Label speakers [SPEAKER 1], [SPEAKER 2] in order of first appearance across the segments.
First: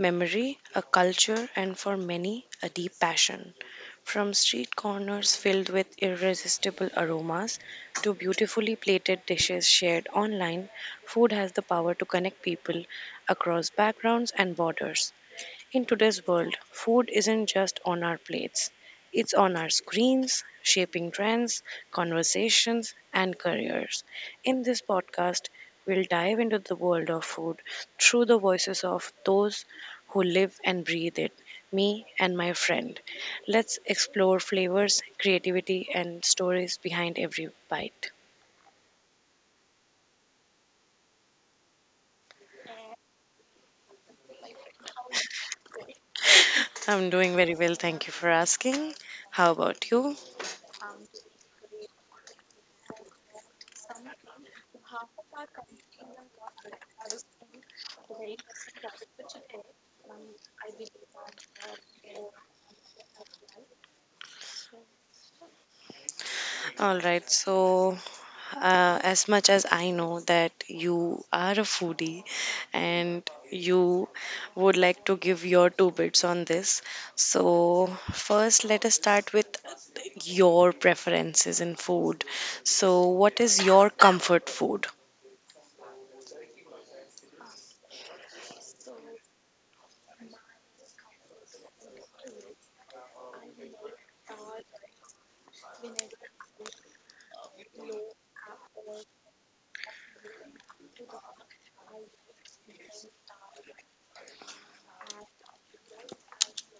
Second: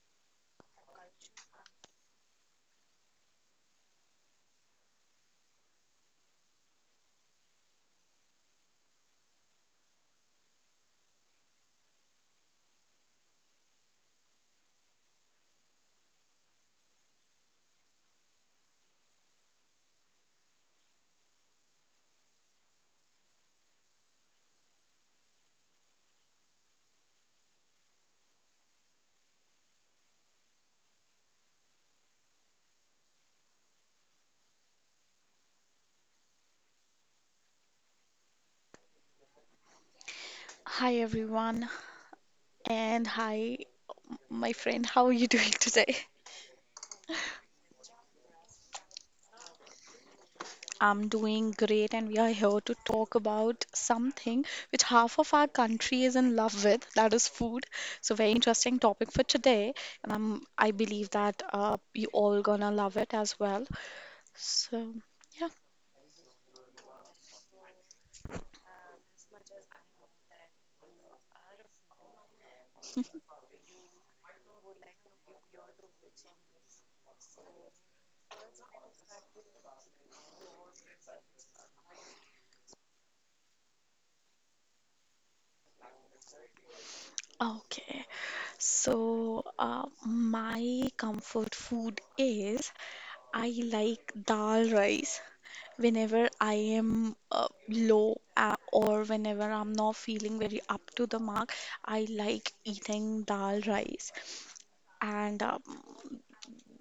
[SPEAKER 1] memory, a culture, and for many, a deep passion. From street corners filled with irresistible aromas to beautifully plated dishes shared online, food has the power to connect people across backgrounds and borders. In today's world, food isn't just on our plates, it's on our screens, shaping trends, conversations, and careers. In this podcast, we'll dive into the world of food through the voices of those who live and breathe it, me and my friend. Let's explore flavors, creativity, and stories behind every bite.
[SPEAKER 2] Hi everyone, and hi my friend, how are you doing today?
[SPEAKER 1] I'm doing very well, thank you for asking. How about you?
[SPEAKER 2] I'm doing great, and we are here to talk about something which half of our country is in love with, that is food. So very interesting topic for today, and I believe that you all gonna love it as well. So yeah,
[SPEAKER 1] All right, so as much as I know that you are a foodie and you would like to give your two bits on this. So, first, let us start with your preferences in food. So, what is your comfort food?
[SPEAKER 2] okay. So my comfort food is I like dal rice. Whenever I am low or whenever I'm not feeling very up to the mark, I like eating dal rice. And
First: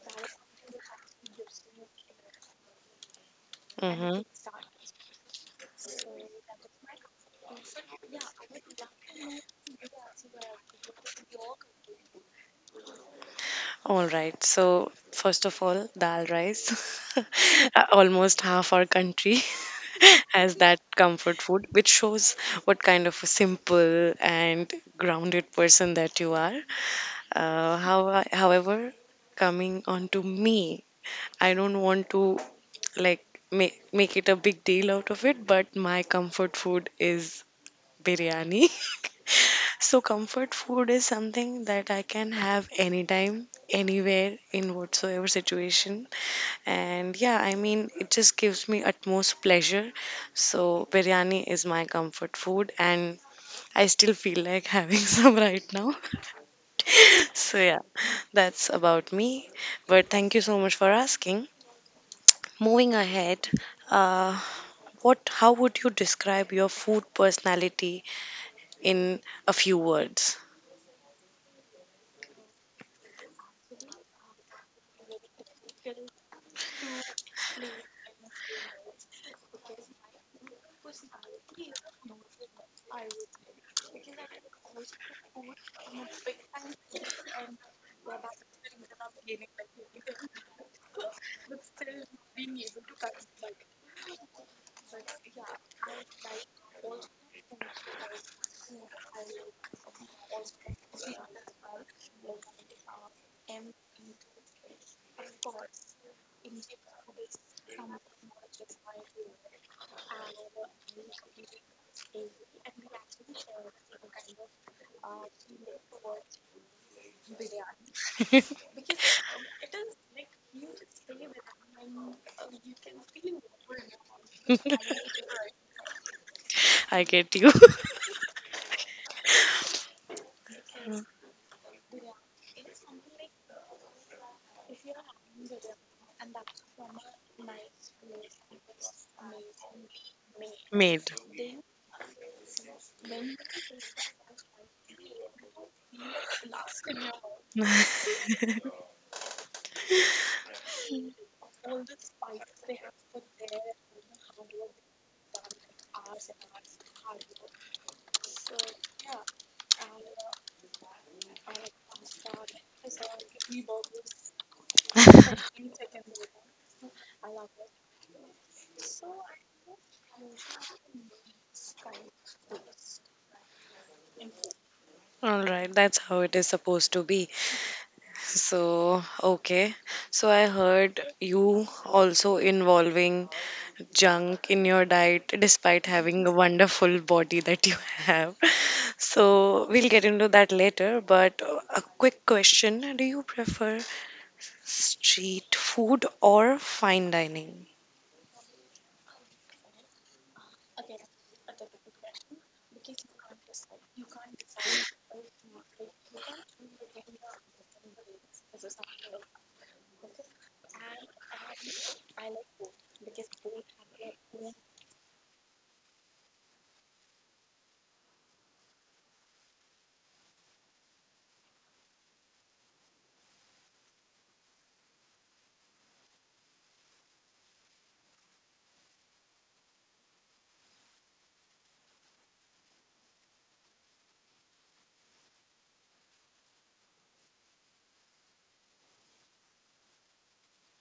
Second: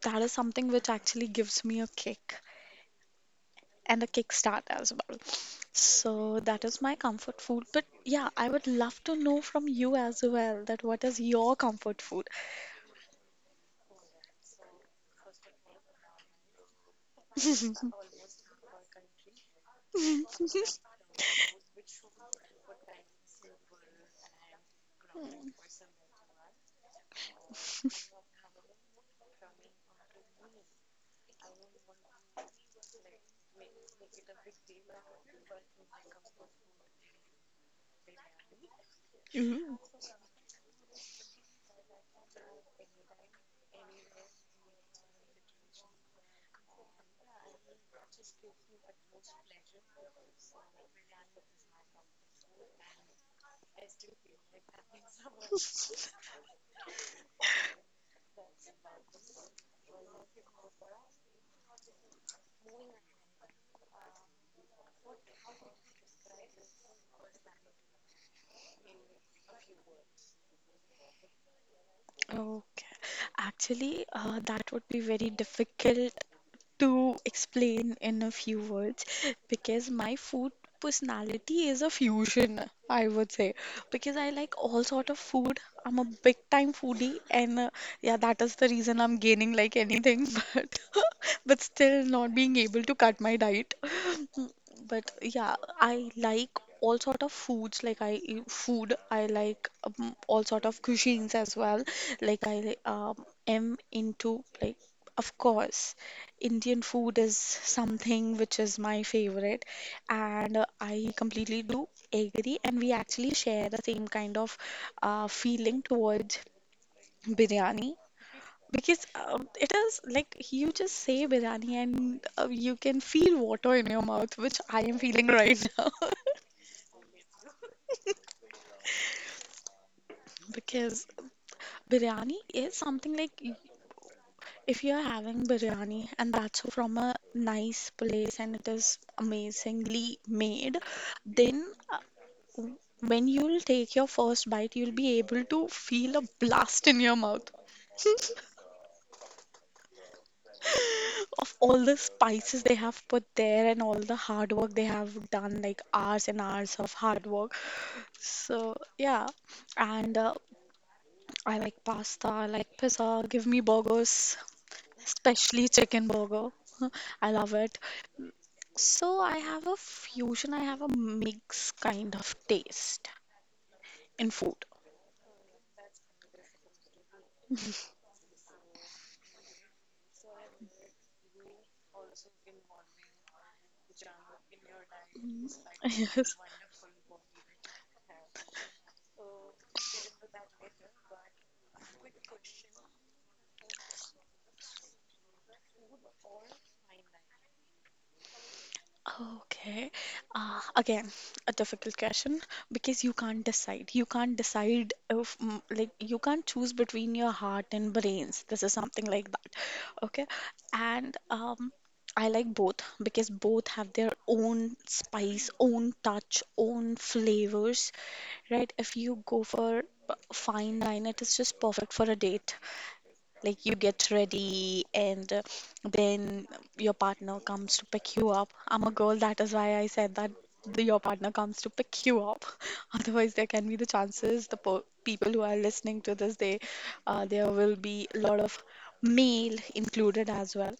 [SPEAKER 2] that is something which actually gives me a kick and a
[SPEAKER 1] Mm-hmm.
[SPEAKER 2] kickstart as well. So that is my comfort food. But yeah, I would love to know from you as well that what is your comfort food?
[SPEAKER 1] All right. So, first of all, dal rice. Almost half our country has that comfort food, which shows what kind of a simple and grounded person that you are. However, coming on to me, I don't want to like make it a big deal out of it, but my comfort food is biryani.
[SPEAKER 2] Mhm.
[SPEAKER 1] So comfort food is something that I can have anytime, anywhere, in whatsoever situation. And yeah, I mean, it just gives me utmost pleasure. So biryani is my comfort food, and I still feel like having some right now. So yeah, that's about me. But thank you so much for asking. Moving ahead, uh, what? How would you describe your food personality in a few words?
[SPEAKER 2] Okay. Actually, that would be very difficult to explain in a few words because my food personality is a fusion, I would say, because I like all sort of food. I'm a big time foodie, and yeah, that is the reason I'm gaining like anything, but but still not being able to cut my diet. But yeah, I like all sort of foods. Like I eat food, I like all sort of cuisines as well. Like I am into like of course, Indian food is something which is my favorite, and I completely do agree. And we actually share the same kind of feeling towards biryani. Because it is like you just say biryani and you can feel water in your mouth, which I am feeling right now.
[SPEAKER 1] I get you.
[SPEAKER 2] Because biryani is something like if you're having biryani and that's from a nice place and it is amazingly made,
[SPEAKER 1] Made.
[SPEAKER 2] then uh, when you'll take your first bite, you'll be able to feel a blast in your mouth. Of all the spices they have put there and all the hard work they have done, like hours and hours of hard work. So, yeah. And I like pasta, I like pizza, give me burgers, especially chicken burger. I love it. So, I have a fusion, I have a mix kind of taste in food.
[SPEAKER 1] All right, that's how it is supposed to be. So, okay. So, I heard you also involving junk in your diet despite having a
[SPEAKER 2] Yes.
[SPEAKER 1] wonderful body that you have. So, we'll get into that later. But a quick question. Do you prefer street food or fine dining?
[SPEAKER 2] Okay. Again, a difficult question because you can't decide. You can't decide if, like, you can't choose between your heart and brains. This is something like that. Okay. And I like both because both have their own spice, own touch, own flavors, right? If you go for fine dine, it is just perfect for a date. Like you get ready and then your partner comes to pick you up. I'm a girl, that is why I said that your partner comes to pick you up. Otherwise, there can be the chances the po people who are listening to this, they there will be a lot of male included as well.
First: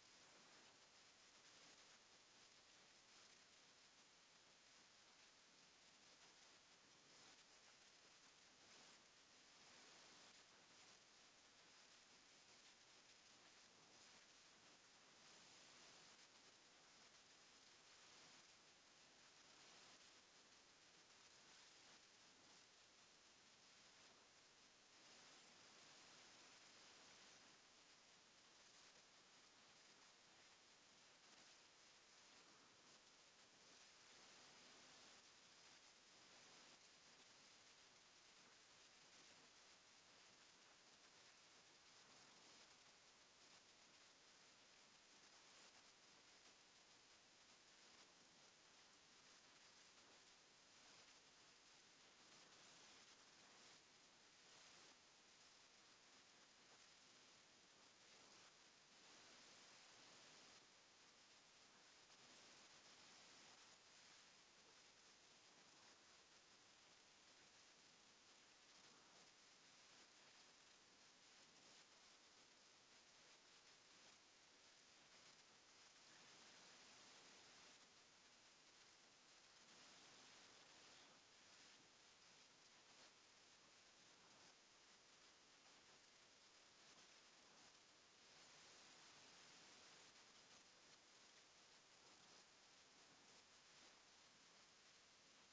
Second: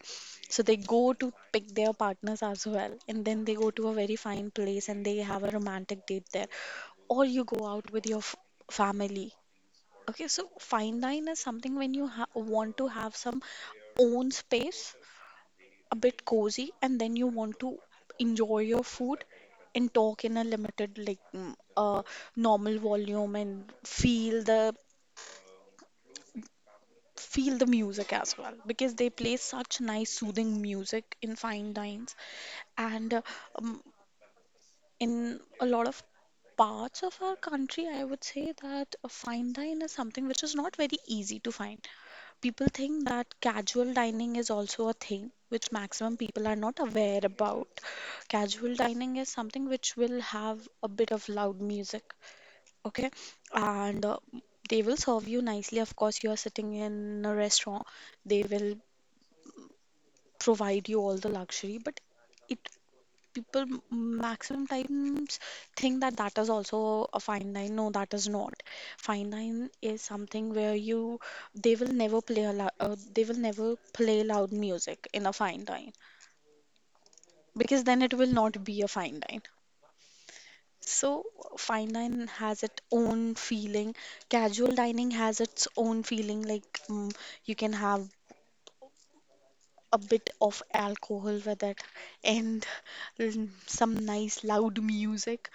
[SPEAKER 2] So they go to pick their partners as well, and then they go to a very fine place and they have a romantic date there, or you go out with your f family. Okay, so fine dine is something when you ha want to have some own space, a bit cozy, and then you want to enjoy your food and talk in a limited, like normal volume and feel the music as well because they play such nice soothing music in fine dines, and um, in a lot of parts of our country, I would say that a fine dine is something which is not very easy to find. People think that casual dining is also a thing which maximum people are not aware about. Casual dining is something which will have a bit of loud music, okay? And they will serve you nicely. Of course, you are sitting in a restaurant, they will provide you all the luxury, but it people maximum times think that that is also a fine line. No, that is not. Fine line is something where you they will never play a they will never play loud music in a fine line, because then it will not be a fine line. So fine line has its own feeling, casual dining has its own feeling, like you can have a bit of alcohol with it, and l- some nice loud music.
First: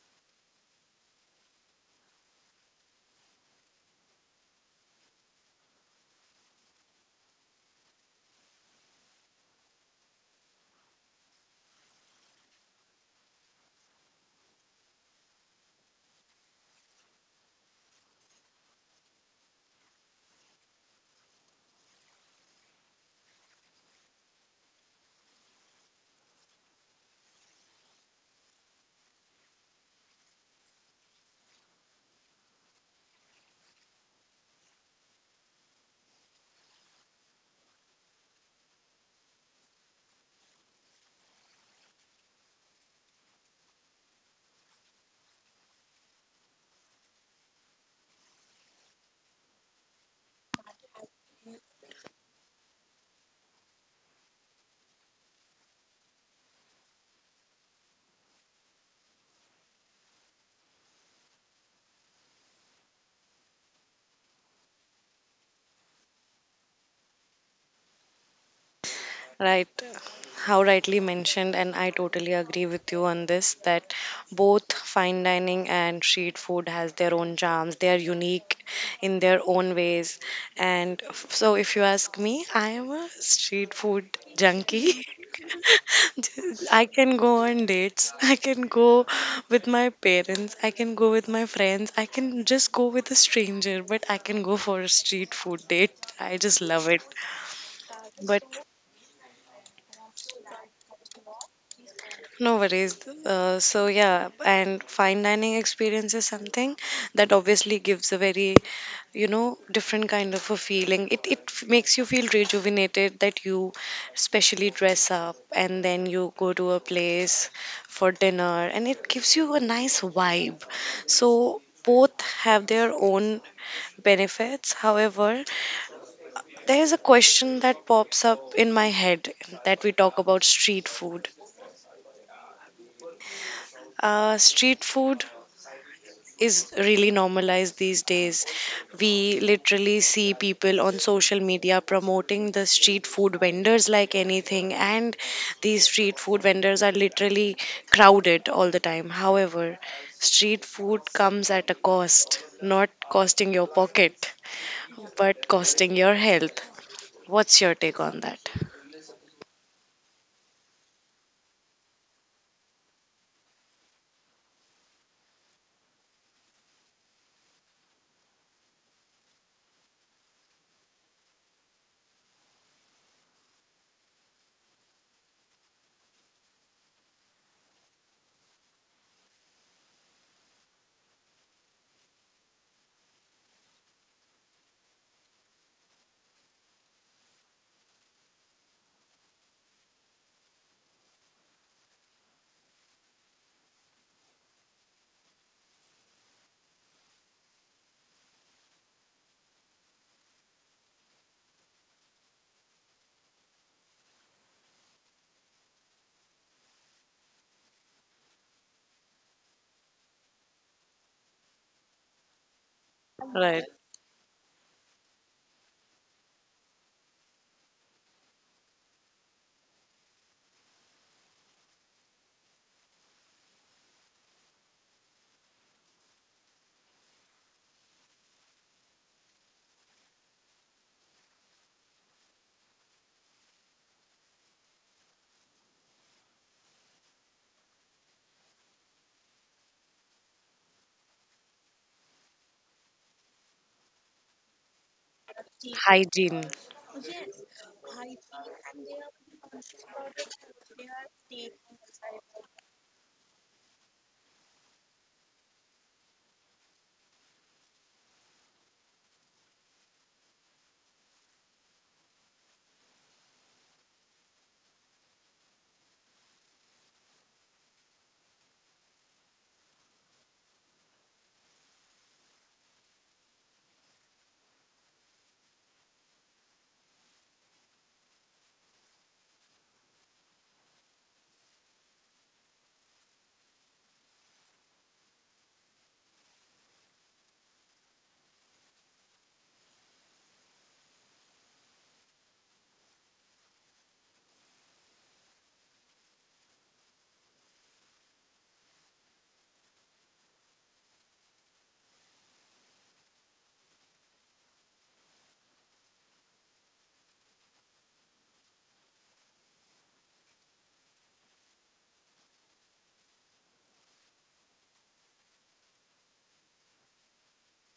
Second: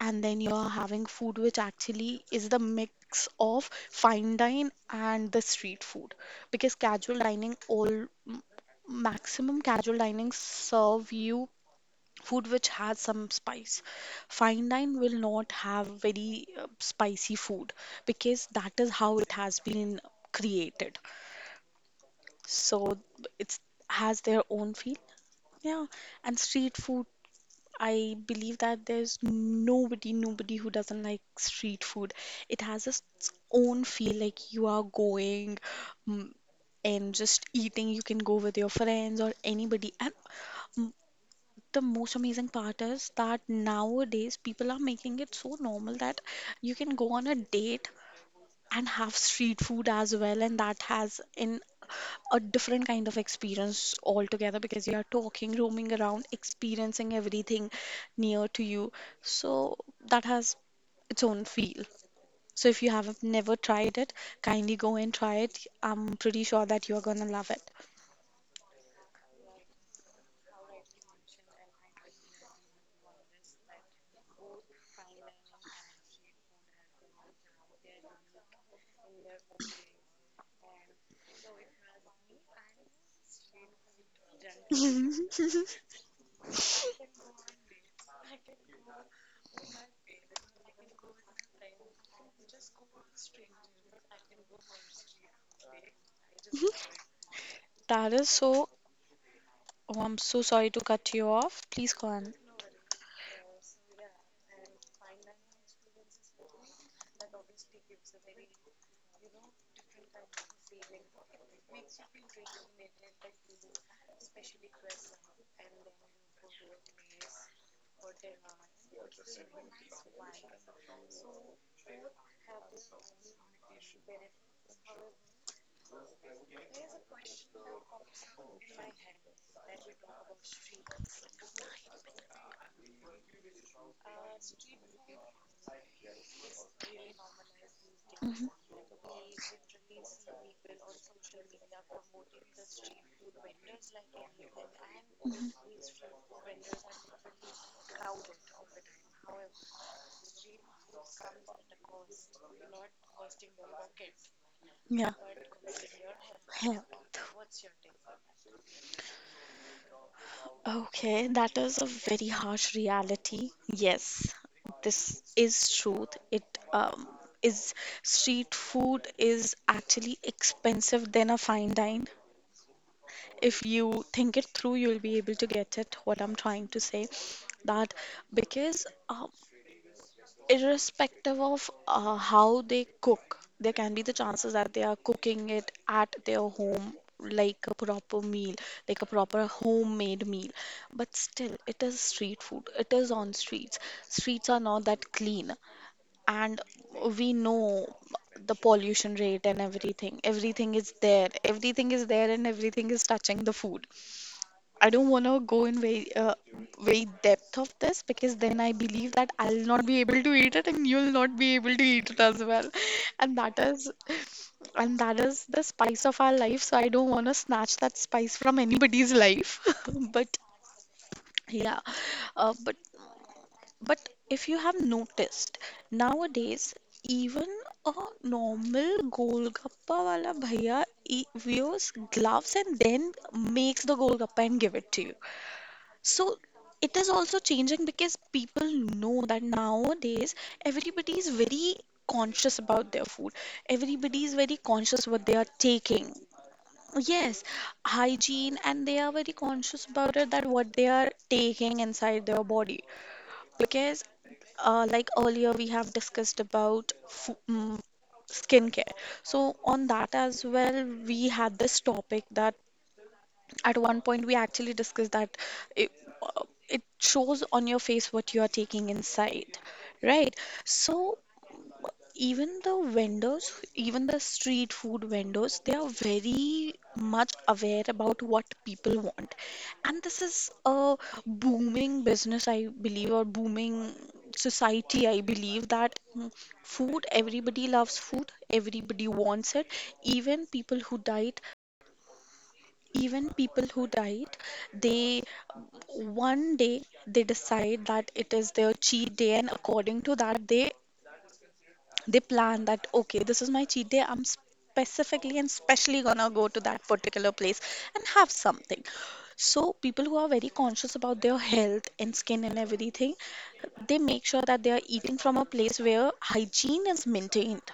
[SPEAKER 2] And then you're having food, which actually is the mix of fine dine and the street food. Because casual dining, all maximum casual dining serve you food which has some spice. Fine dine will not have very spicy food because that is how it has been created. So it's has their own feel. Yeah, and street food, I believe that there's nobody, nobody who doesn't like street food. It has its own feel, like you are going, mm, and just eating. You can go with your friends or anybody. And mm, the most amazing part is that nowadays people are making it so normal that you can go on a date and have street food as well, and that has an a different kind of experience altogether, because you are talking, roaming around, experiencing everything near to you. So that has its own feel. So if you have never tried it, kindly go and try it. I'm pretty sure that you're gonna love it.
[SPEAKER 1] Right, how rightly mentioned, and I totally agree with you on this that both fine dining and street food has their own charms. They are unique in their own ways. So, if you ask me, I am a street food junkie. I can go on dates. I can go with my parents. I can go with my friends. I can just go with a stranger, but I can go for a street food date. I just love it.
[SPEAKER 2] That is
[SPEAKER 1] But
[SPEAKER 2] so. Oh, I'm so sorry to cut you off. Please go on.
[SPEAKER 1] no worries. So yeah, and fine dining experience is something that obviously gives a very, you know, different kind of a feeling. It makes you feel rejuvenated that you specially dress up and then you go to a place for dinner and it gives you a nice vibe. So both have their own benefits. However, there is a question that pops up in my head that we talk about street food. Street food is really normalized these days.
[SPEAKER 2] Mhm,
[SPEAKER 1] We literally see people on social media promoting the street food vendors like anything, and
[SPEAKER 2] mhm.
[SPEAKER 1] these street food vendors are literally crowded all the time. However, street food comes at a cost, not costing your pocket,
[SPEAKER 2] Yeah,
[SPEAKER 1] but costing your health.
[SPEAKER 2] yeah.
[SPEAKER 1] What's your take on that?
[SPEAKER 2] Okay, that is a very harsh reality. Yes, this is truth. It um, is street food is actually expensive than a fine dine. If you think it through, you'll be able to get it. What I'm trying to say that because irrespective of how they cook, there can be the chances that they are cooking it at their home like a proper meal, like a proper homemade meal. But still, it is street food. It is on streets. Streets are not that clean, and we know the pollution rate and everything. Everything is there. Everything is there, and everything is touching the food. I don't want to go in very very depth of this because then I believe that I'll not be able to eat it and you'll not be able to eat it as well. And that
[SPEAKER 1] Right.
[SPEAKER 2] is and that is the spice of our life. So I don't want to snatch that spice from anybody's life. But yeah, uh, but but if you have noticed nowadays, even a normal golgappa wala bhaiya wears gloves and then makes the golgappa and give it to you. So it is also changing because people know that nowadays everybody is very conscious about their food. Everybody is very conscious what they are taking.
[SPEAKER 1] Hygiene.
[SPEAKER 2] Yes, hygiene, and they are very conscious about it, that what they are taking inside their body. Because, like earlier, we have discussed about skincare. So on that as well, we had this topic that at one point we actually discussed that it, uh, it shows on your face what you are taking inside, right? So even the street food vendors, they are very much aware about what people want. And this is a booming business, I believe, or booming society. I believe that, food, everybody loves food, everybody wants it. Even people who diet even people who diet they one day they decide that it is their cheat day, and according to that, they plan that okay, this is my cheat day, I'm specifically and specially gonna go to that particular place and have something. So people who are very conscious about their health and skin and everything, they make sure that they are eating from a place where hygiene is maintained,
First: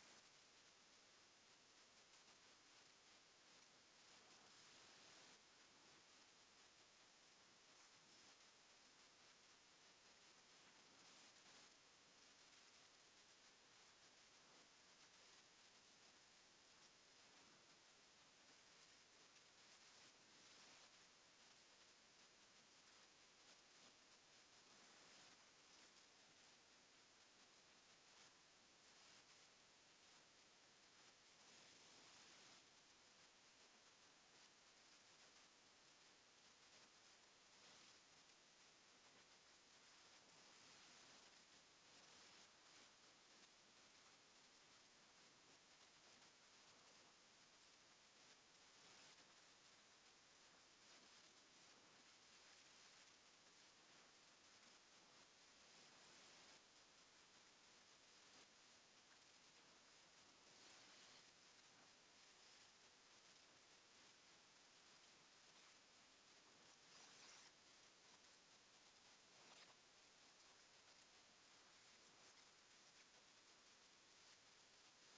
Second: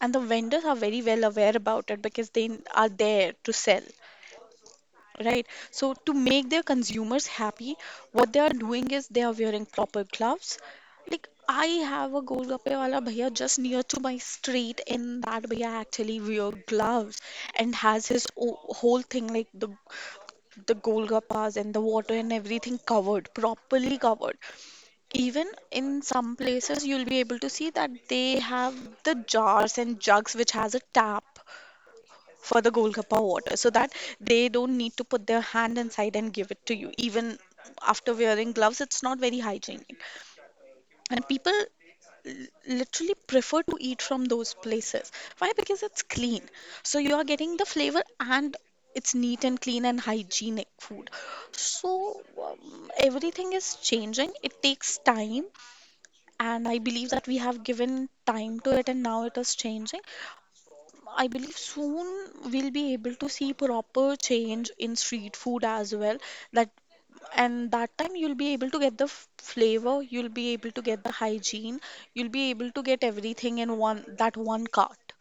[SPEAKER 2] and the vendors are very well aware about it, because they are there to sell, right? So to make their consumers happy, what they are doing is they are wearing proper gloves. Like I have a golgappe wala bhaiya just near to my street, and that bhaiya actually wear gloves and has his whole thing, like the golgappas and the water and everything covered, properly covered. Even in some places, you'll be able to see that they have the jars and jugs which has a tap for the Golgappa water, so that they don't need to put their hand inside and give it to you. Even after wearing gloves, it's not very hygienic. And people literally prefer to eat from those places. Why? Because it's clean. So you are getting the flavor, and it's neat and clean and hygienic food. So everything is changing. It takes time, and I believe that we have given time to it, and now it is changing. I believe soon we'll be able to see proper change in street food as well. That and that time you'll be able to get the flavor, you'll be able to get the hygiene, you'll be able to get everything in one that one cart.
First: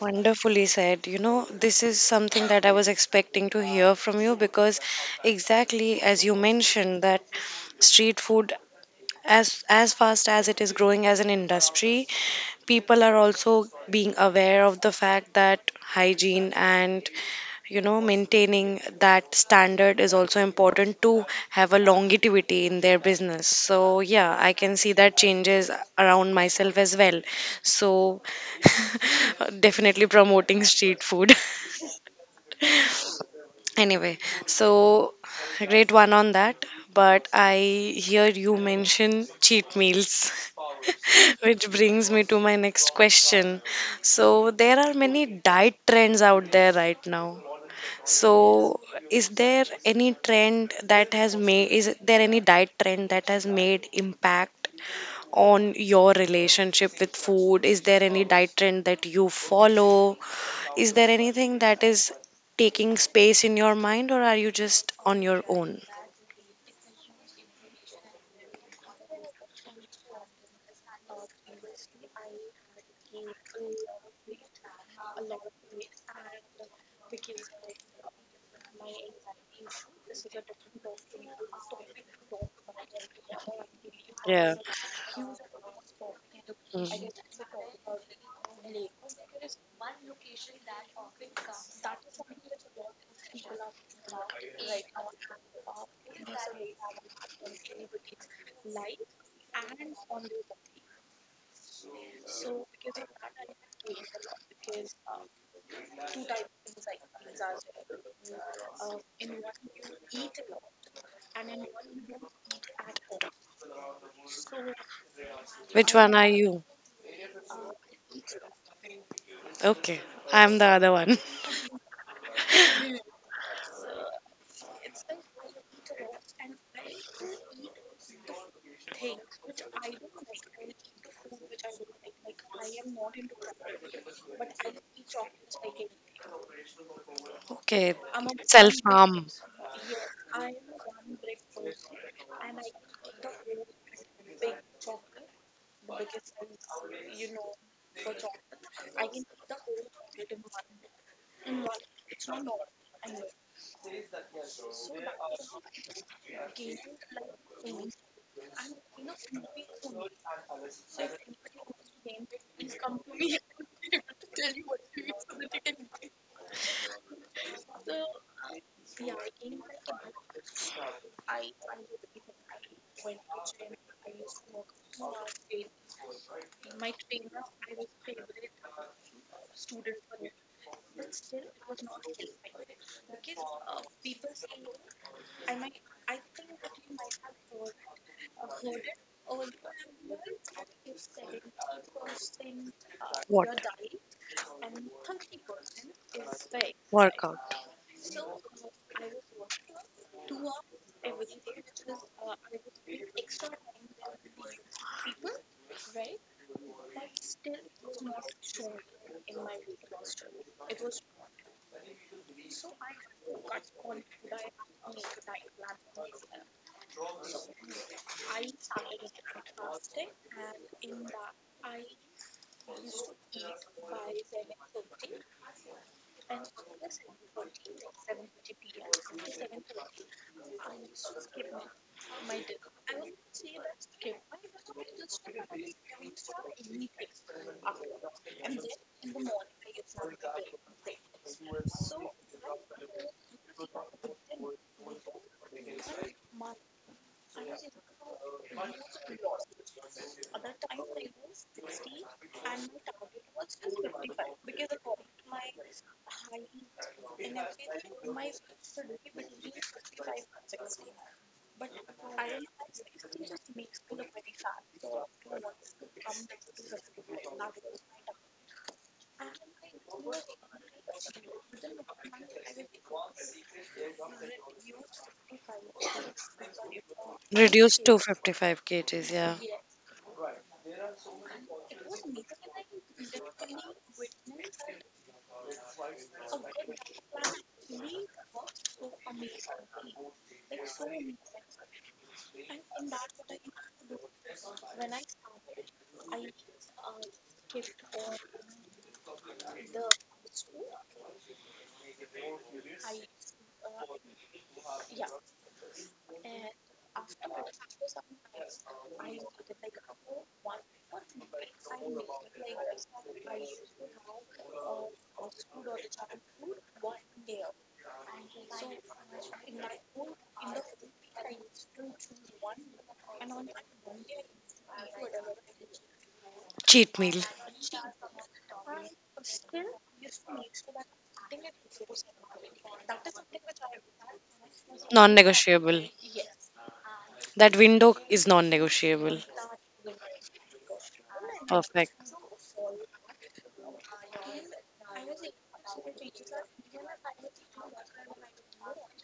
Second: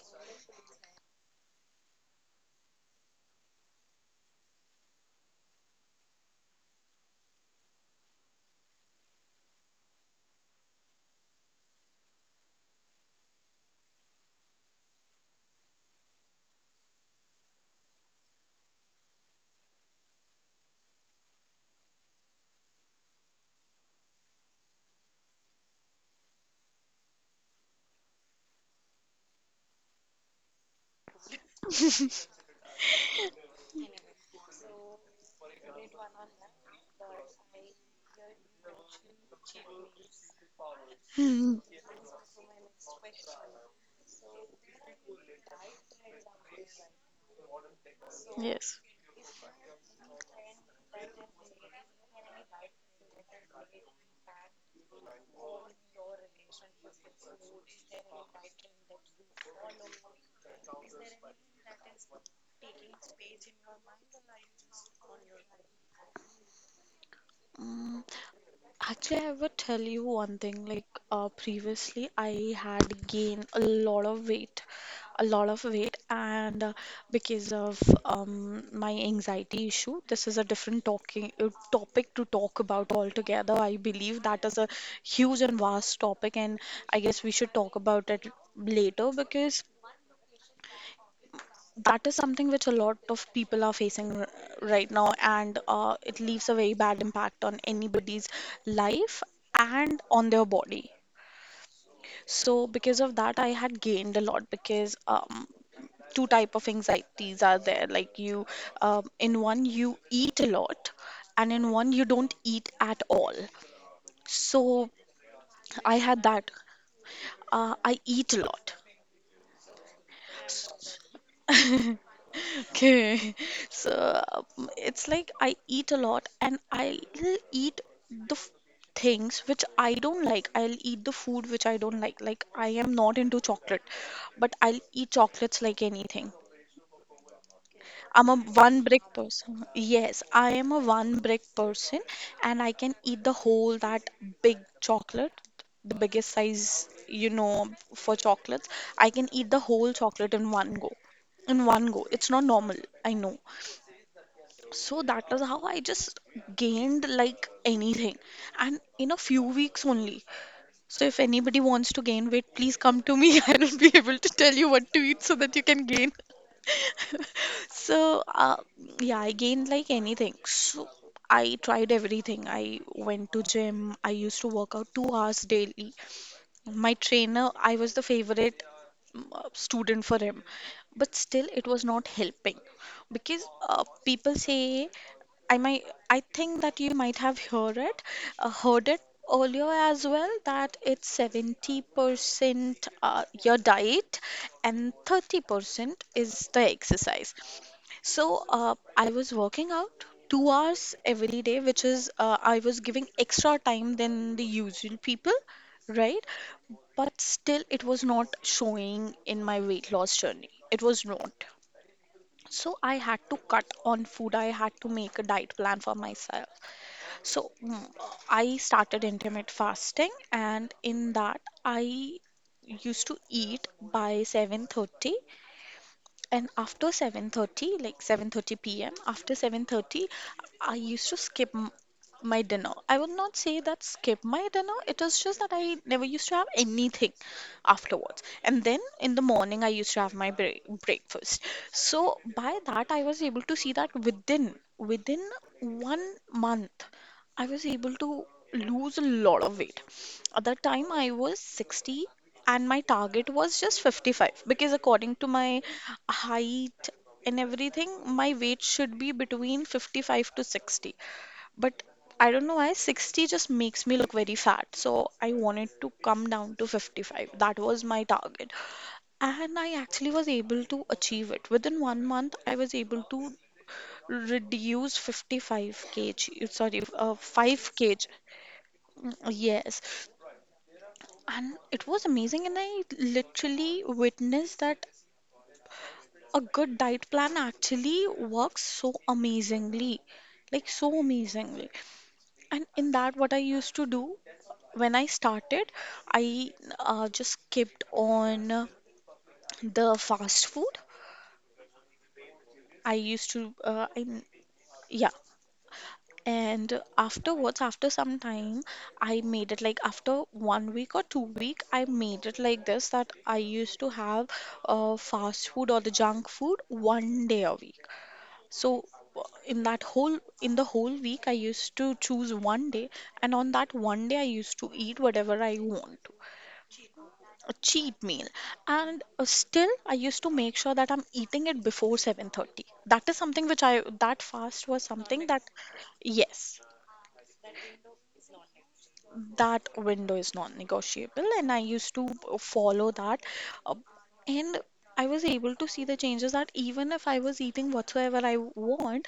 [SPEAKER 1] Wonderfully said. You know, this is something that I was expecting to hear from you because exactly as you mentioned that street food, as fast as it is growing as an industry, people are also being aware of the fact that hygiene and you know maintaining that standard is also important to have a longevity in their business. So yeah, I can see that changes around myself as well. So definitely promoting street food. Anyway, so great one on that. But I hear you mention cheat meals
[SPEAKER 2] Hmm.
[SPEAKER 1] which brings me to my next question. So there are many diet trends out there right now. So,
[SPEAKER 2] Yes.
[SPEAKER 1] is there any trend that has made, is there any diet trend that has made impact on your relationship with food? Is there any diet trend that you follow? Is there anything that is taking space in your mind, or are you just on your own?
[SPEAKER 2] Actually, I would tell you one thing. Like previously, I had gained a lot of weight, a lot of weight, and because of my anxiety issue. This is a different talking topic to talk about altogether. I believe that
[SPEAKER 1] Yeah.
[SPEAKER 2] is a huge and vast topic, and I guess we should talk about it later, because
[SPEAKER 1] Mm.
[SPEAKER 2] that is something which a lot of people are facing right now, and it leaves a very bad impact on anybody's life and on their body. So because of that, I had gained a lot, because two type of anxieties are there. Like you, in one you eat a lot, and in one you don't eat at all. So
[SPEAKER 1] Which
[SPEAKER 2] I
[SPEAKER 1] one
[SPEAKER 2] had
[SPEAKER 1] are
[SPEAKER 2] that.
[SPEAKER 1] you?
[SPEAKER 2] I eat a lot.
[SPEAKER 1] Okay, I'm the other one.
[SPEAKER 2] Okay. So it's like I eat a lot, and I'll eat the things which I don't like. I'll eat the food which I don't like. Like, I am not into chocolate, but I'll eat chocolates like anything.
[SPEAKER 1] Okay,
[SPEAKER 2] I'm a
[SPEAKER 1] self
[SPEAKER 2] one brick
[SPEAKER 1] harm.
[SPEAKER 2] person. Yes, I am a one brick person, and I can eat the whole that big chocolate, the biggest size, you know, for chocolates. I can eat the whole chocolate in one go. In one go. It's not normal, I know. So that is how I just gained like anything, and in a few weeks only. So if anybody wants to gain weight, please come to me. I'll be able to tell you what to eat so that you can gain. So yeah, I gained like anything. So I tried everything. I went to gym. I used to work out 2 hours daily. My trainer, I was the favorite student for him, but still it was not helping, because people say, I might, I think that you might have heard it, uh, heard it earlier as well, that it's 70%
[SPEAKER 1] What?
[SPEAKER 2] your diet and 30% is the exercise.
[SPEAKER 1] Workout.
[SPEAKER 2] So I was working out 2 hours every day, which is, I was giving extra time than the usual people, right? But still, it was not showing in my weight loss journey. It was not. So I had to cut on food. I had to make a diet plan for myself. So I started intermittent fasting, and in that I used to eat by 7:30, and after 7:30, like 7:30 p.m., after 7:30 I used to skip my dinner. I would not say that skip my dinner, it was just that I never used to have anything afterwards. And then in the morning, I used to have my breakfast. So by that, I was able to see that within one month I was able to lose a lot of weight. At that time, I was 60, and my target was just 55, because, according to my height and everything, my weight should be between 55 to 60. But I don't know why 60 just makes me look very fat. So I wanted to come down to 55. That was my target. And I actually was able to achieve it. Within one month, I was able to reduce 55 kg, sorry, 5
[SPEAKER 1] Reduce to
[SPEAKER 2] kg
[SPEAKER 1] 55 kg
[SPEAKER 2] Mm,
[SPEAKER 1] kgs, yeah.
[SPEAKER 2] yes, and it was amazing, and I literally witnessed that a good diet plan actually works so amazingly, like so amazingly. And in that, what I used to do when I started, I just kept on the fast food. I used to I yeah, And afterwards, after some time, I made it like after one week or 2 week, I made it like this, that I used to have fast food or the junk food one day a week. So uh, in the whole week, I used to choose one day, and on that one day, I used to eat whatever I want to.
[SPEAKER 1] Cheat meal.
[SPEAKER 2] A cheat meal, and still I used to make sure that I'm eating it before 7:30. That is something which I that fast was
[SPEAKER 1] Non
[SPEAKER 2] something that,
[SPEAKER 1] negotiable.
[SPEAKER 2] yes,
[SPEAKER 1] That window is non negotiable.
[SPEAKER 2] that window is non-negotiable, and I used to
[SPEAKER 1] Perfect.
[SPEAKER 2] follow that, uh, and I was able to see the changes, that even if I was eating whatsoever I want,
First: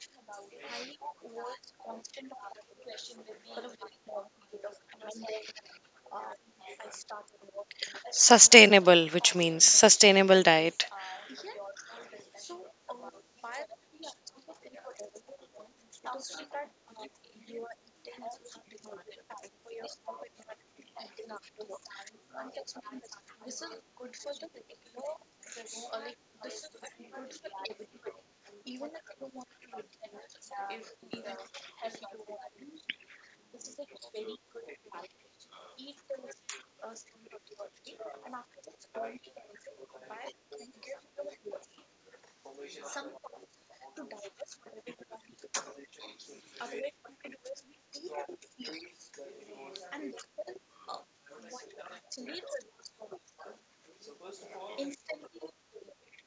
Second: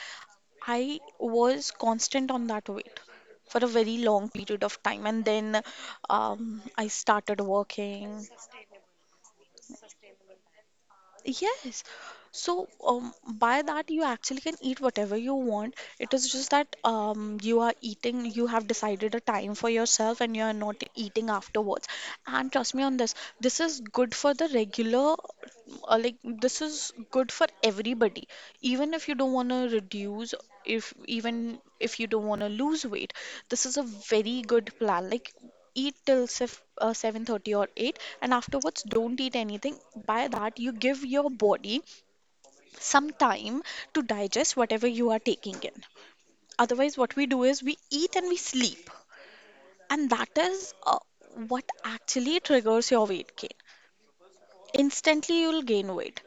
[SPEAKER 2] I was constant on that weight for a very long period of time. And then I started working.
[SPEAKER 1] Sustainable, which means sustainable diet.
[SPEAKER 2] Yes. So by that you actually can eat whatever you want. It is just that you are eating, you have decided a time for yourself and you are not eating afterwards. And trust me on this, this is good for the regular, this is good for everybody. Even if you don't want to reduce, if even if you don't want to lose weight, this is a very good plan. Like, eat till 7:30 or 8, and afterwards don't eat anything. By that, you give your body some time to digest whatever you are taking in. Otherwise, what we do is we eat and we sleep, and that is what actually triggers your weight gain. Instantly you'll gain weight.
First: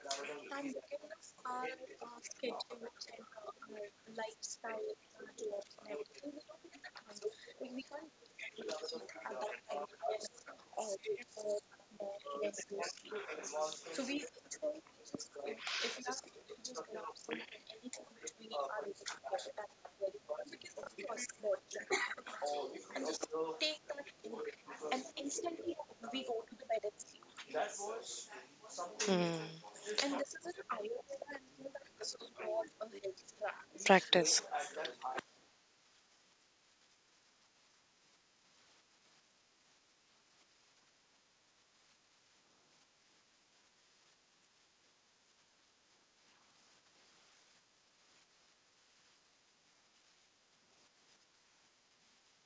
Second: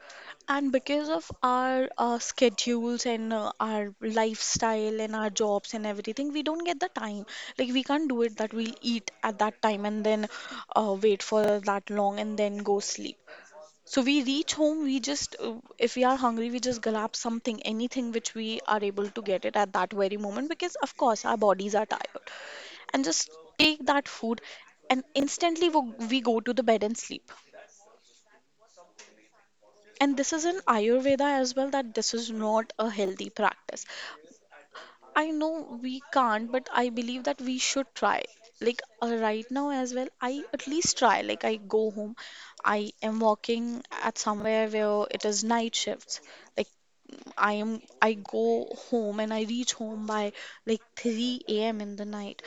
[SPEAKER 2] And because of our schedules and our lifestyle and our jobs and everything, we don't get the time. Like, we can't do it, that we'll eat at that time and then wait for that long and then go sleep. So we reach home, we just, if we are hungry, we just grab something, anything which we are able to get it at that very moment, because of course our bodies are tired. And just take that food and instantly we go to the bed and sleep. And this is in ayurveda as well, that this is not a healthy practice.
[SPEAKER 1] Practice.
[SPEAKER 2] I know we can't, but I believe that we should try. Like, right now as well, I at least try. Like, I go home. I am working at somewhere where it is night shifts. Like, I am I go home and I reach home by like 3 a.m. in the night,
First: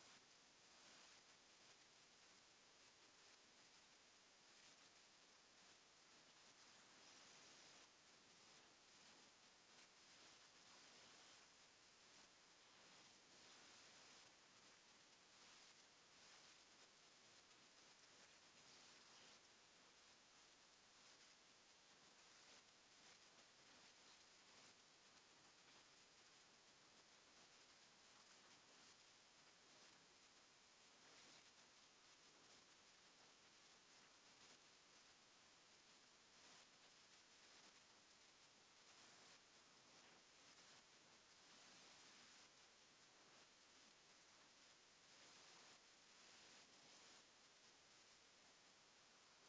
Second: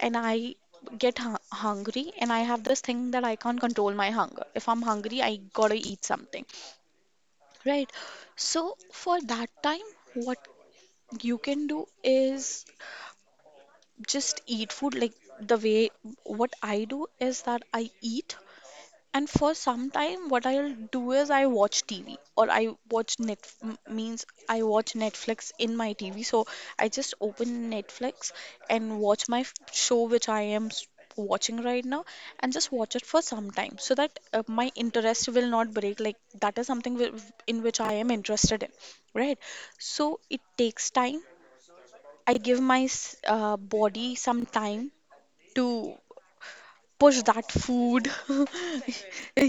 [SPEAKER 2] and I get hungry, and I have this thing that I can't control my hunger. If I'm hungry, I gotta eat something. Right. So for that time, what you can do is just eat food. Like, the way what I do is that I eat, and for some time, what I'll do is I watch TV, or I watch means I watch Netflix in my TV. So I just open Netflix and watch my show which I am watching right now, and just watch it for some time so that my interest will not break. Like, that is something in which I am interested in, right? So it takes time. I give my body some time to push that food.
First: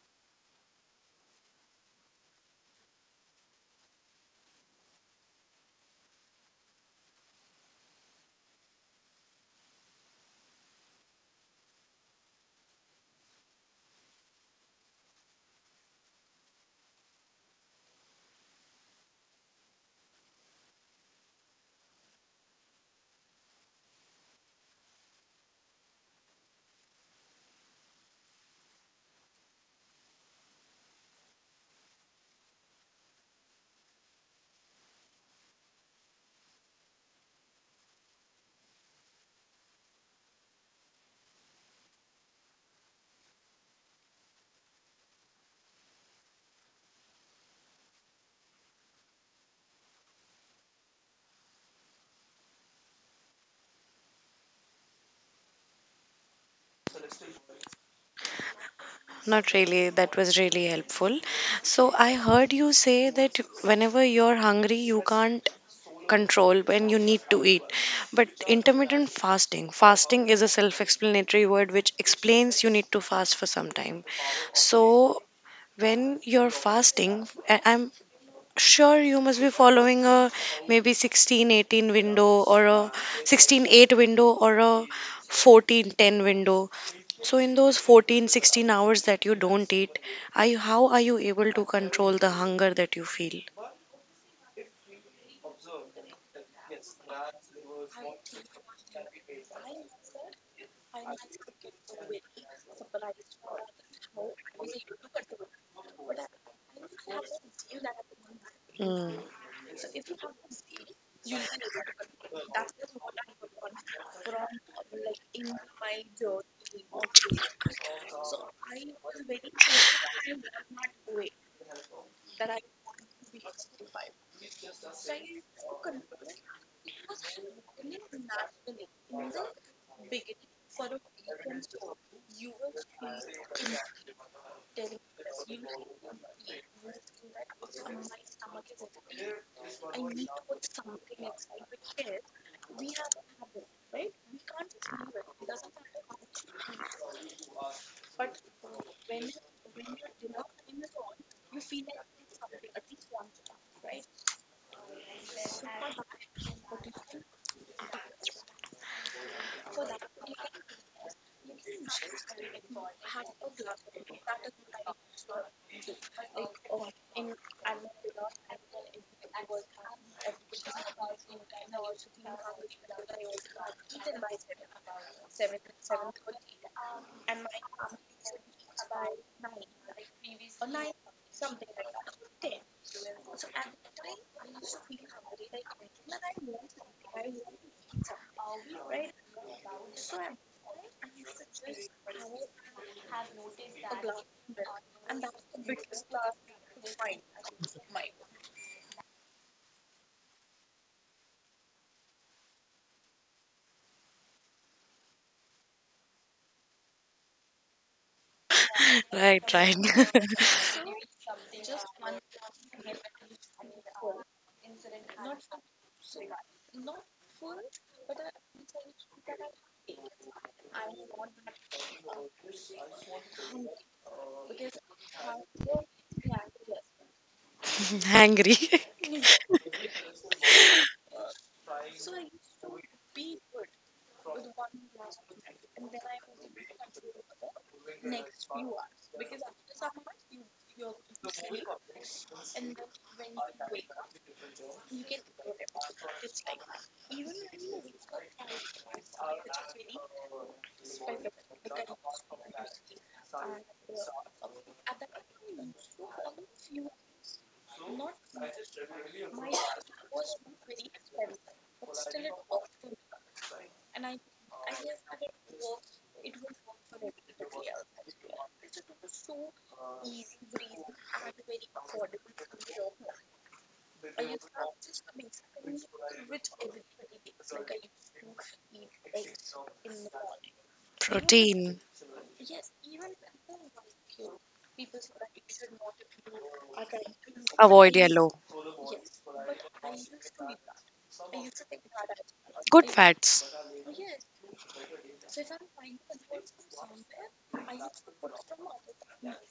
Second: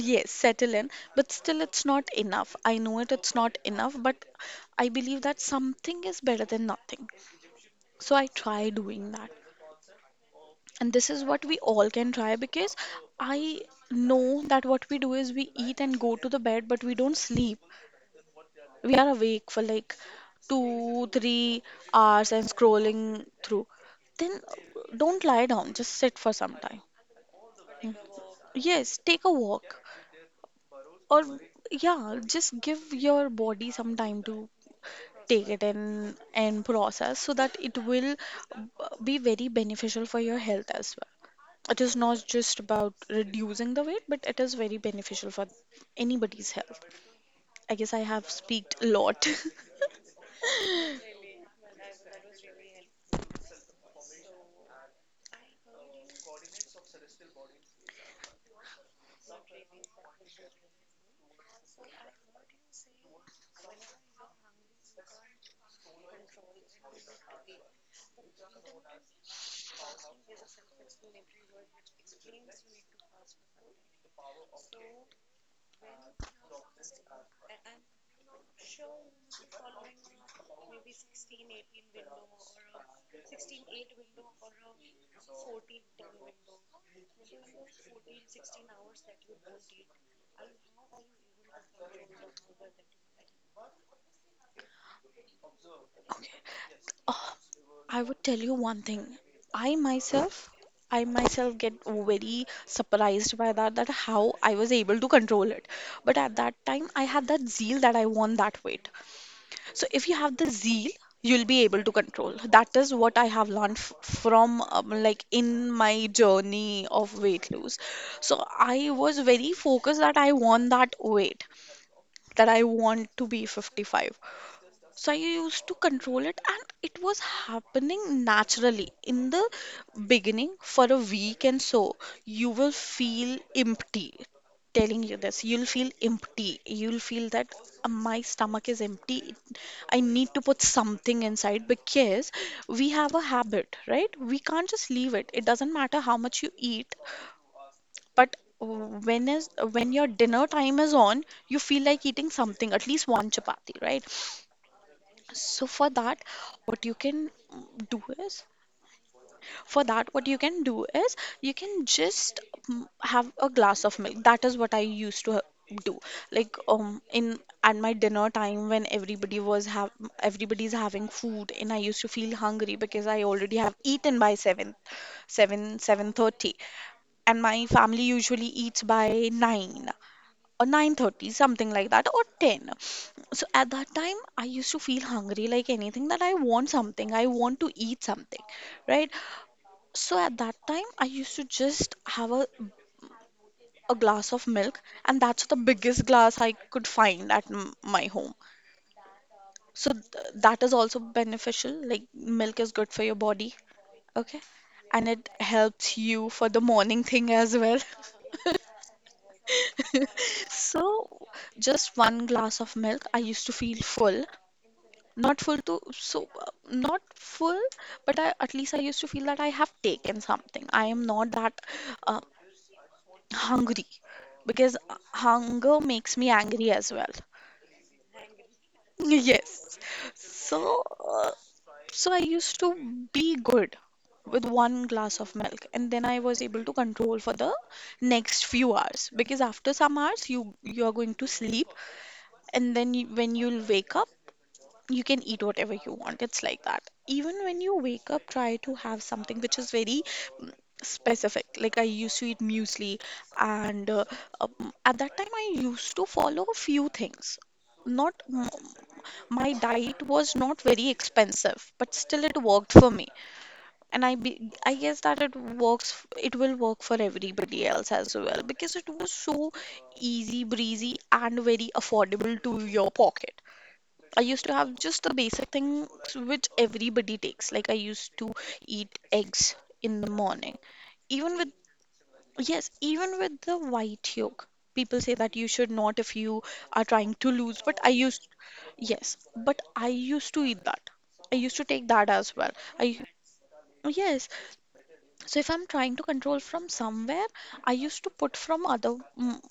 [SPEAKER 2] Yes, settle in. But still it's not enough, I know it, it's not enough, but I believe that something is better than nothing. So I try doing that, and this is what we all can try, because I know that what we do is we eat and go to the bed, but we don't sleep. We are awake for like 2-3 hours and scrolling through. Then don't lie down, just sit for some time. Mm. Yes, take a walk, or yeah, just give your body some time to take it in and process so that it will be very beneficial for your health as well. It is not just about reducing the weight, but it is very beneficial for anybody's health. I guess I have speaked a lot.
[SPEAKER 1] Not really. That was really helpful. So I heard you say that whenever you're hungry, you can't control when you need to eat. But intermittent fasting, fasting is a self explanatory word which explains you need to fast for some time. So when you're fasting, I'm sure, you must be following a maybe 16 18 window or a 16 8 window or a 14 10 window. So, in those 14 16 hours that you don't eat, are you, how are you able to control the hunger that you feel?
[SPEAKER 2] Oh, I would tell you one thing. I myself, I myself get very surprised by that, that how I was able to control it. But at that time, I had that zeal that I want that weight.
[SPEAKER 1] Mm.
[SPEAKER 2] So if you have the zeal, you'll be able to control. That is what I have learned f from like, in my journey of weight loss. So I was very focused that I want that weight, that I want to be 55. So I used to control it, and it was happening naturally in the beginning for a week and so. You will feel empty, telling you this, you'll feel empty, you'll feel that, my stomach is empty. I need to put something inside," because we have a habit, right? We can't just leave it. It doesn't matter how much you eat, but when your dinner time is on, you feel like eating something, at least one chapati, right? So for that, what you can do is, for that, what you can do is, you can just have a glass of milk. That is what I used to do. Like in at my dinner time when everybody was have everybody's having food, and I used to feel hungry because I already have eaten by 7:30, and my family usually eats by nine or 9:30, something like that, or 10. So at that time I used to feel hungry like anything, that I want something, I want to eat something, right? So at that time I used to just have a glass of milk, and that's the biggest glass I could find at my home. So that is also beneficial, like milk is good for your body, okay, and it helps you for the morning thing as well.
[SPEAKER 1] Right, right.
[SPEAKER 2] So, just one glass of milk, I used to feel full. Not full, but I, at least I used to feel that I have taken something. I am not that uh, hungry, because hunger makes me angry as well.
[SPEAKER 1] Hungry.
[SPEAKER 2] Yes. So, uh, so I used to be good with one glass of milk, and then I was able to control for the next few hours, because after some hours you are going to sleep, and then when you'll wake up you can eat whatever you want. It's like that. Even when you wake up, try to have something which is very mm, specific. Like I used to eat muesli. And At that time I used to follow a few things. Not m- My diet was not very expensive, but still it worked for me, and I guess that it works. It will work for everybody else as well, because it was so easy breezy and very affordable to your pocket. I used to have just the basic things which everybody takes. Like I used to eat eggs in the morning. Even with,
[SPEAKER 1] Protein.
[SPEAKER 2] yes, even with the white yolk. People say that you should not if you are trying to lose, but
[SPEAKER 1] Avoid yellow.
[SPEAKER 2] yes, but I used to eat that. I used to take that as well.
[SPEAKER 1] Good
[SPEAKER 2] I,
[SPEAKER 1] fats.
[SPEAKER 2] yes, so if I'm trying to control from somewhere, I used to put from other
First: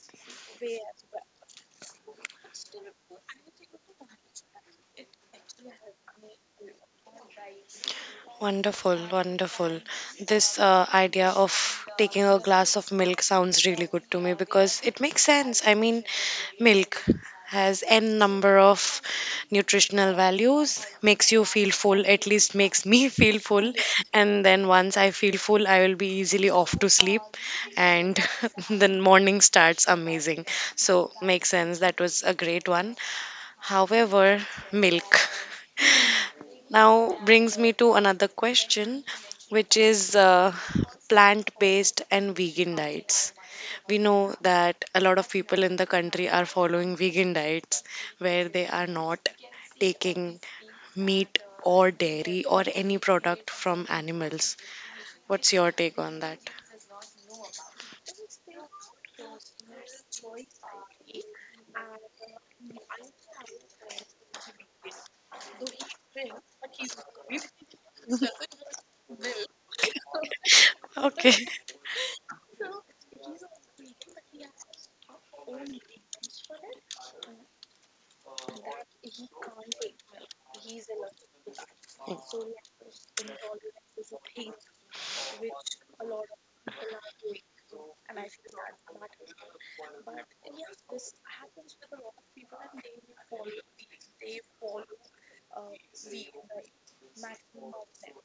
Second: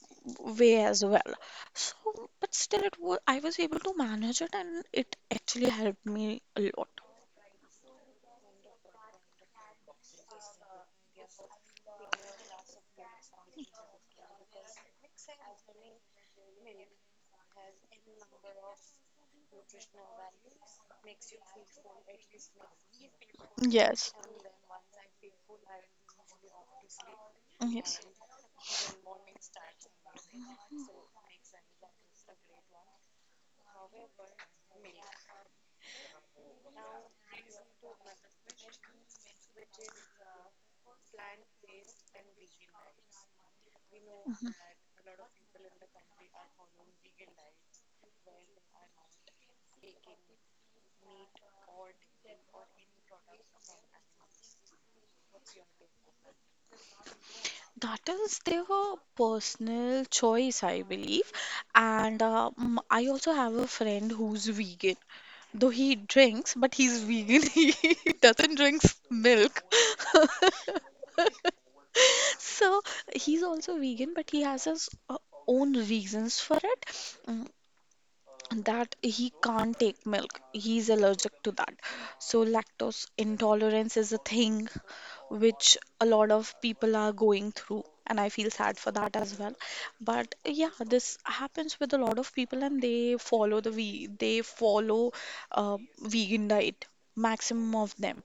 [SPEAKER 2] way as well. So, but still it was I was able to manage it, and it actually helped me a lot.
[SPEAKER 1] Wonderful, wonderful. This idea of taking a glass of milk sounds really good to me because it makes sense. I mean, milk has n number of nutritional values, makes you feel full, at least makes me feel full.
[SPEAKER 2] Yes.
[SPEAKER 1] And then once I feel full, I will be easily off to sleep,
[SPEAKER 2] Yes.
[SPEAKER 1] and the morning starts amazing. So, makes sense. That was a great one. However, milk. Now brings me to another question, which is plant based and vegan diets. We know that a lot of people in the country are following vegan diets where they are not taking meat or dairy or any product from animals. What's your take on that?
[SPEAKER 2] That is their personal choice, I believe. And I also have a friend who's vegan. Though he drinks, but he's vegan. He doesn't drink milk.
[SPEAKER 1] Okay.
[SPEAKER 2] So he's also vegan, but he has his own reasons for it. Mm, that he can't take milk. He's allergic to that. So lactose intolerance is a thing which a lot of people are going through, and I feel sad for that as well. But yeah, this happens with a lot of people, and they follow they follow vegan diet, maximum of them.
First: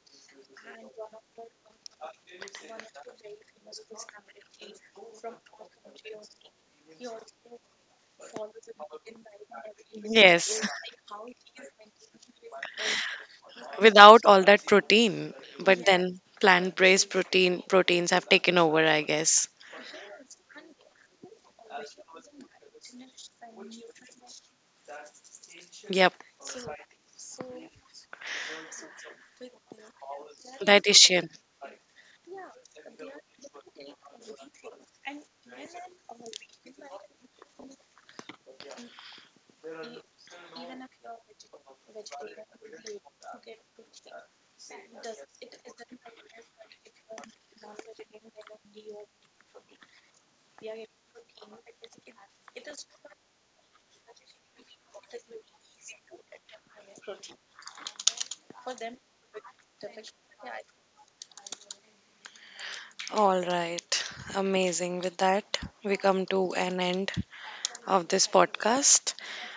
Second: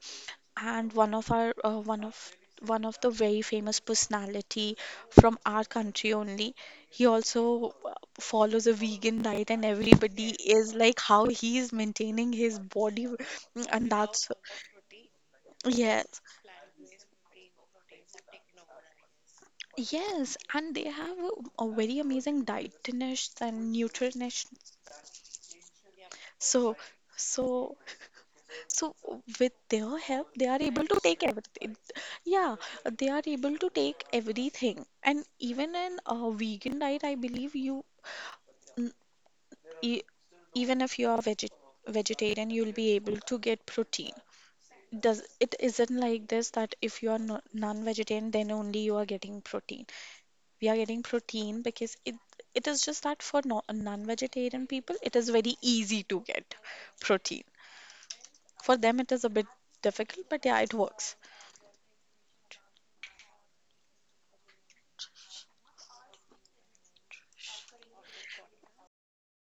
[SPEAKER 2] And one of our one of the very famous personality from our country only, he also follows a vegan diet, and everybody
[SPEAKER 1] Yes.
[SPEAKER 2] is like how he is maintaining his body, and
[SPEAKER 1] Without
[SPEAKER 2] that's
[SPEAKER 1] all that protein, but then
[SPEAKER 2] yes.
[SPEAKER 1] plant based protein proteins have taken over, I guess.
[SPEAKER 2] Yes, and they have a very amazing dietitious and nutritionists.
[SPEAKER 1] Yep,
[SPEAKER 2] so so So with their help, they are able to take
[SPEAKER 1] dietitian.
[SPEAKER 2] everything. Yeah, they are able to take everything. And even in a vegan diet, I believe n- e- even if you are vegetarian, you'll be able to get protein. Does it isn't like this that if you are no, non-vegetarian, then only you are getting protein. We are getting protein because it is just that for no, non-vegetarian people, it is very easy to get protein. For them, it is a bit difficult, but yeah, it works.
[SPEAKER 1] All right, amazing. With that, we come to an end of this podcast.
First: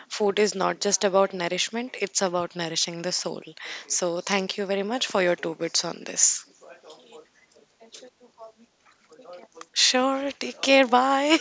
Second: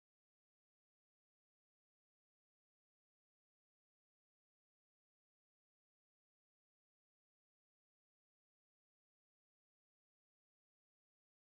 [SPEAKER 1] Food is not just about nourishment, it's about nourishing the soul. So, thank you very much for your two bits on this. Sure, take care. Bye.